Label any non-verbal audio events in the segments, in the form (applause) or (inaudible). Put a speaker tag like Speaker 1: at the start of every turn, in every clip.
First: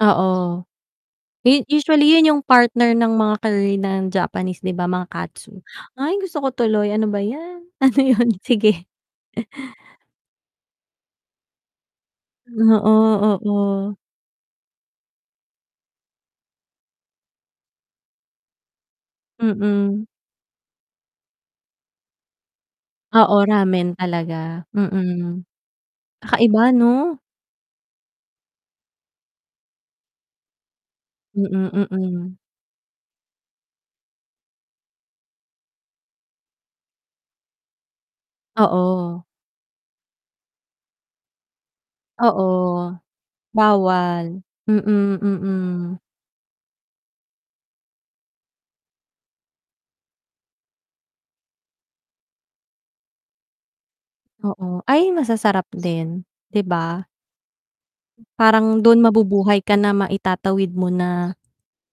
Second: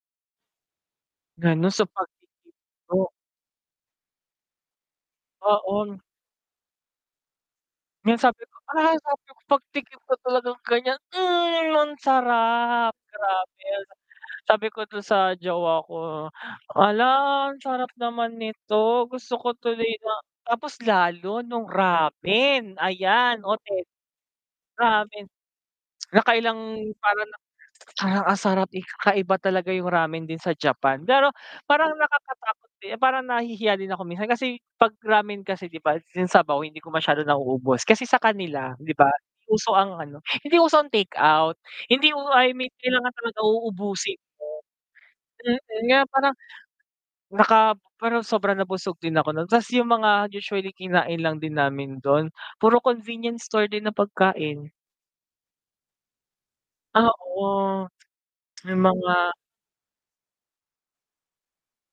Speaker 1: Oo. u
Speaker 2: Lalo sa
Speaker 1: usually, yun yung partner
Speaker 2: pag-ti-TikTok.
Speaker 1: ng mga curry na Japanese 'di ba? Mga katsu.
Speaker 2: Oo.
Speaker 1: Ay! Gusto ko tuloy, ano ba 'yan. Ano
Speaker 2: Yung
Speaker 1: yun?
Speaker 2: sabi ko,
Speaker 1: Sige.
Speaker 2: ah, sabi ko
Speaker 1: (chuckles)
Speaker 2: pagtikim ko talagang ganyan mhm ang sarap
Speaker 1: Oo,
Speaker 2: grabe.
Speaker 1: oo.
Speaker 2: Sabi ko dun sa jowa ko, "Hala ang sarap naman nito!" Gusto ko tuloy
Speaker 1: Mm.
Speaker 2: na tapos lalo nung ramen, ayan,
Speaker 1: Oo,
Speaker 2: okey.
Speaker 1: ramen talaga.
Speaker 2: Ramen.
Speaker 1: Mm.
Speaker 2: (tsk) Nakailang
Speaker 1: Kakaiba 'no?
Speaker 2: parang parang ang sarap. Kakaiba talaga yung ramen din sa Japan, pero
Speaker 1: Mm,
Speaker 2: parang parang
Speaker 1: mm.
Speaker 2: nakakatakot din parang nahihiya din ako minsan kasi, 'pag ramen kasi 'di ba yung sabaw hindi ko masyado nauubos, kasi sa kanila 'di ba
Speaker 1: Oo.
Speaker 2: uso ang ano hindi uso ang take out. Hindi u
Speaker 1: Oo,
Speaker 2: I mean kailangan talaga uubusin
Speaker 1: bawal.
Speaker 2: mo.
Speaker 1: Mm,
Speaker 2: Mm. Na
Speaker 1: mm.
Speaker 2: parang, naka pero sobra nabusog din ako nun 'tas yung mga usually kinain lang din namin dun, puro convenience store din na pagkain.
Speaker 1: Oo. Ay, masasarap din, 'di ba?
Speaker 2: Oo, yung
Speaker 1: Parang dun
Speaker 2: mga
Speaker 1: mabubuhay ka na maitatawid mo na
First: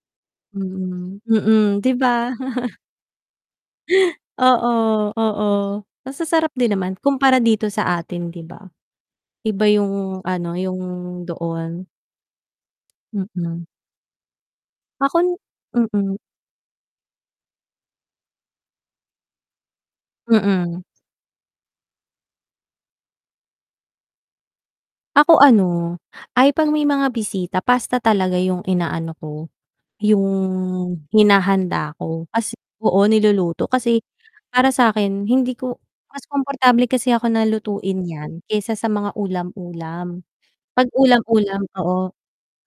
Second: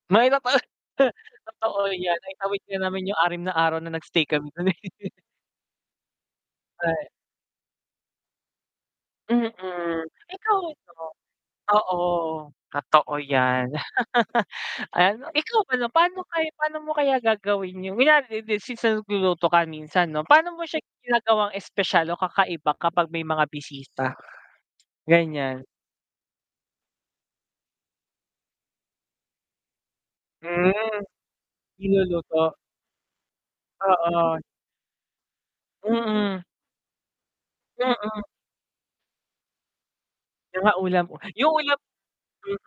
Speaker 2: Mahirap pala
Speaker 1: mm,
Speaker 2: (scoffs)
Speaker 1: mm,
Speaker 2: totoo
Speaker 1: 'di
Speaker 2: 'yan.
Speaker 1: ba?
Speaker 2: Naitawid nga
Speaker 1: (chuckles)
Speaker 2: namin yung 6 na araw na nag-stay kami
Speaker 1: Oo,
Speaker 2: dun eh. (chuckles)
Speaker 1: oo. Masasarap din naman
Speaker 2: Ay.
Speaker 1: kumpara dito sa atin 'di ba. Iba
Speaker 2: Mm,
Speaker 1: yung ano,
Speaker 2: ikaw
Speaker 1: yung
Speaker 2: ba?
Speaker 1: doon.
Speaker 2: Oo, totoo
Speaker 1: Mm.
Speaker 2: yan. (laughs) Ano,
Speaker 1: Akon
Speaker 2: ikaw pala
Speaker 1: mm.
Speaker 2: pa'no kay pa'no mo kaya gagawin yun? Kunwari (unintelligible) since nagluluto ka minsan 'no, pa'no mo
Speaker 1: Mm.
Speaker 2: siya ginagawang espesyal o kakaiba kapag may mga bisita?
Speaker 1: Ako
Speaker 2: Ganyan.
Speaker 1: ano, ay, 'pag may mga bisita pasta talaga yung inaano ko, yung
Speaker 2: Hmm,
Speaker 1: hinahanda ko.
Speaker 2: niluluto.
Speaker 1: Kas oo, niluluto kasi
Speaker 2: Oo.
Speaker 1: para sakin hindi ko mas
Speaker 2: Mm.
Speaker 1: komportable kasi ako na lutuin
Speaker 2: Mm.
Speaker 1: yan kaysa sa mga ulam-ulam.
Speaker 2: Yung mga
Speaker 1: 'Pag
Speaker 2: ulam yung
Speaker 1: ulam-ulam
Speaker 2: ulam
Speaker 1: oo.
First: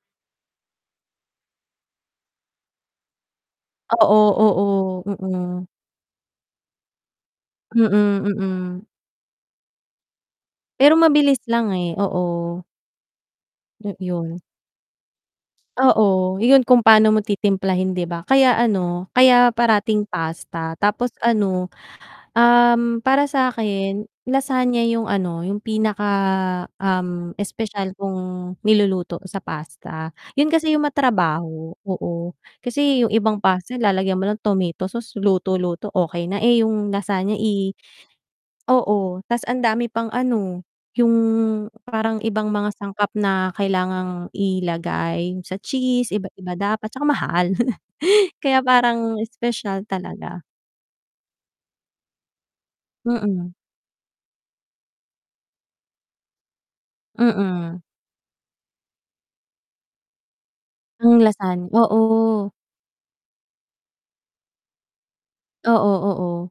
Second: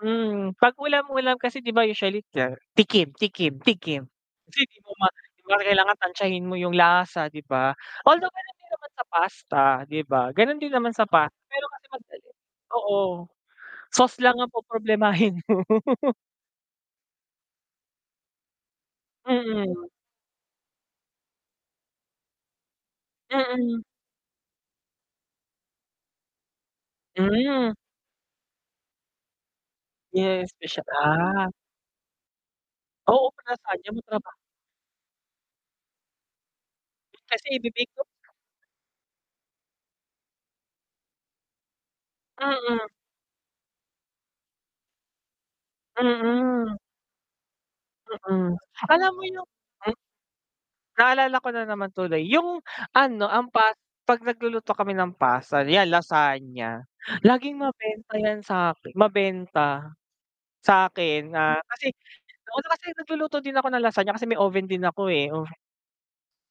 Speaker 2: mm. 'Pag ulam-ulam kasi 'di ba usually (unintelligible) tikim, tikim, tikim.
Speaker 1: Oo,
Speaker 2: Kasi 'di mo
Speaker 1: oo.
Speaker 2: na, 'di mo na
Speaker 1: Mm.
Speaker 2: kailangan tantyahin mo yung lasa 'di ba.
Speaker 1: Mm,
Speaker 2: Although ganun din
Speaker 1: mm.
Speaker 2: naman sa pasta 'di ba, ganun din naman
Speaker 1: Pero
Speaker 2: sa pasta
Speaker 1: mabilis
Speaker 2: pero
Speaker 1: lang
Speaker 2: kasi
Speaker 1: eh,
Speaker 2: madali
Speaker 1: oo.
Speaker 2: oo, sauce lang
Speaker 1: 'Yon.
Speaker 2: ang po-problemahin. mo. (laughs)
Speaker 1: Oo, yun kung paano mo titimplahin 'di ba. Kaya ano, kaya
Speaker 2: Mm.
Speaker 1: parating pasta tapos ano, um, para
Speaker 2: Mm.
Speaker 1: sakin lasagna yung ano, yung pinaka, um,
Speaker 2: Hmm.
Speaker 1: espesyal kong niluluto sa pasta. Yun
Speaker 2: Yes,
Speaker 1: kasi yung
Speaker 2: special ah.
Speaker 1: ma-trabaho, oo. Kasi yung
Speaker 2: Oo,
Speaker 1: ibang
Speaker 2: para
Speaker 1: pasta
Speaker 2: saan yan, sa
Speaker 1: lalagyan mo
Speaker 2: trabaho?
Speaker 1: lang tomato sauce luto-luto, okey na. Eh, yung lasagna
Speaker 2: Kasi
Speaker 1: i
Speaker 2: ibe-bake ko
Speaker 1: oo 'tas ang dami pang ano, yung parang ibang mga
Speaker 2: Mm.
Speaker 1: sangkap na kailangang ilagay sa cheese iba-iba
Speaker 2: Mm.
Speaker 1: dapat tsaka mahal (chuckles)
Speaker 2: Mm.
Speaker 1: kaya
Speaker 2: Alam
Speaker 1: parang
Speaker 2: mo yung
Speaker 1: espesyal talaga.
Speaker 2: Naalala ko na naman tuloy, yung ano, ang
Speaker 1: Mm.
Speaker 2: pas 'pag nagluluto kami ng pasta, 'yan lasagna, laging
Speaker 1: Mm.
Speaker 2: mabenta yan sa mabenta
Speaker 1: Hmm,
Speaker 2: sakin, ah,
Speaker 1: lasan
Speaker 2: kasi
Speaker 1: oo.
Speaker 2: ano kasi nagluluto din ako ng lasagna kasi may oven din ako eh.
Speaker 1: Oo, oo.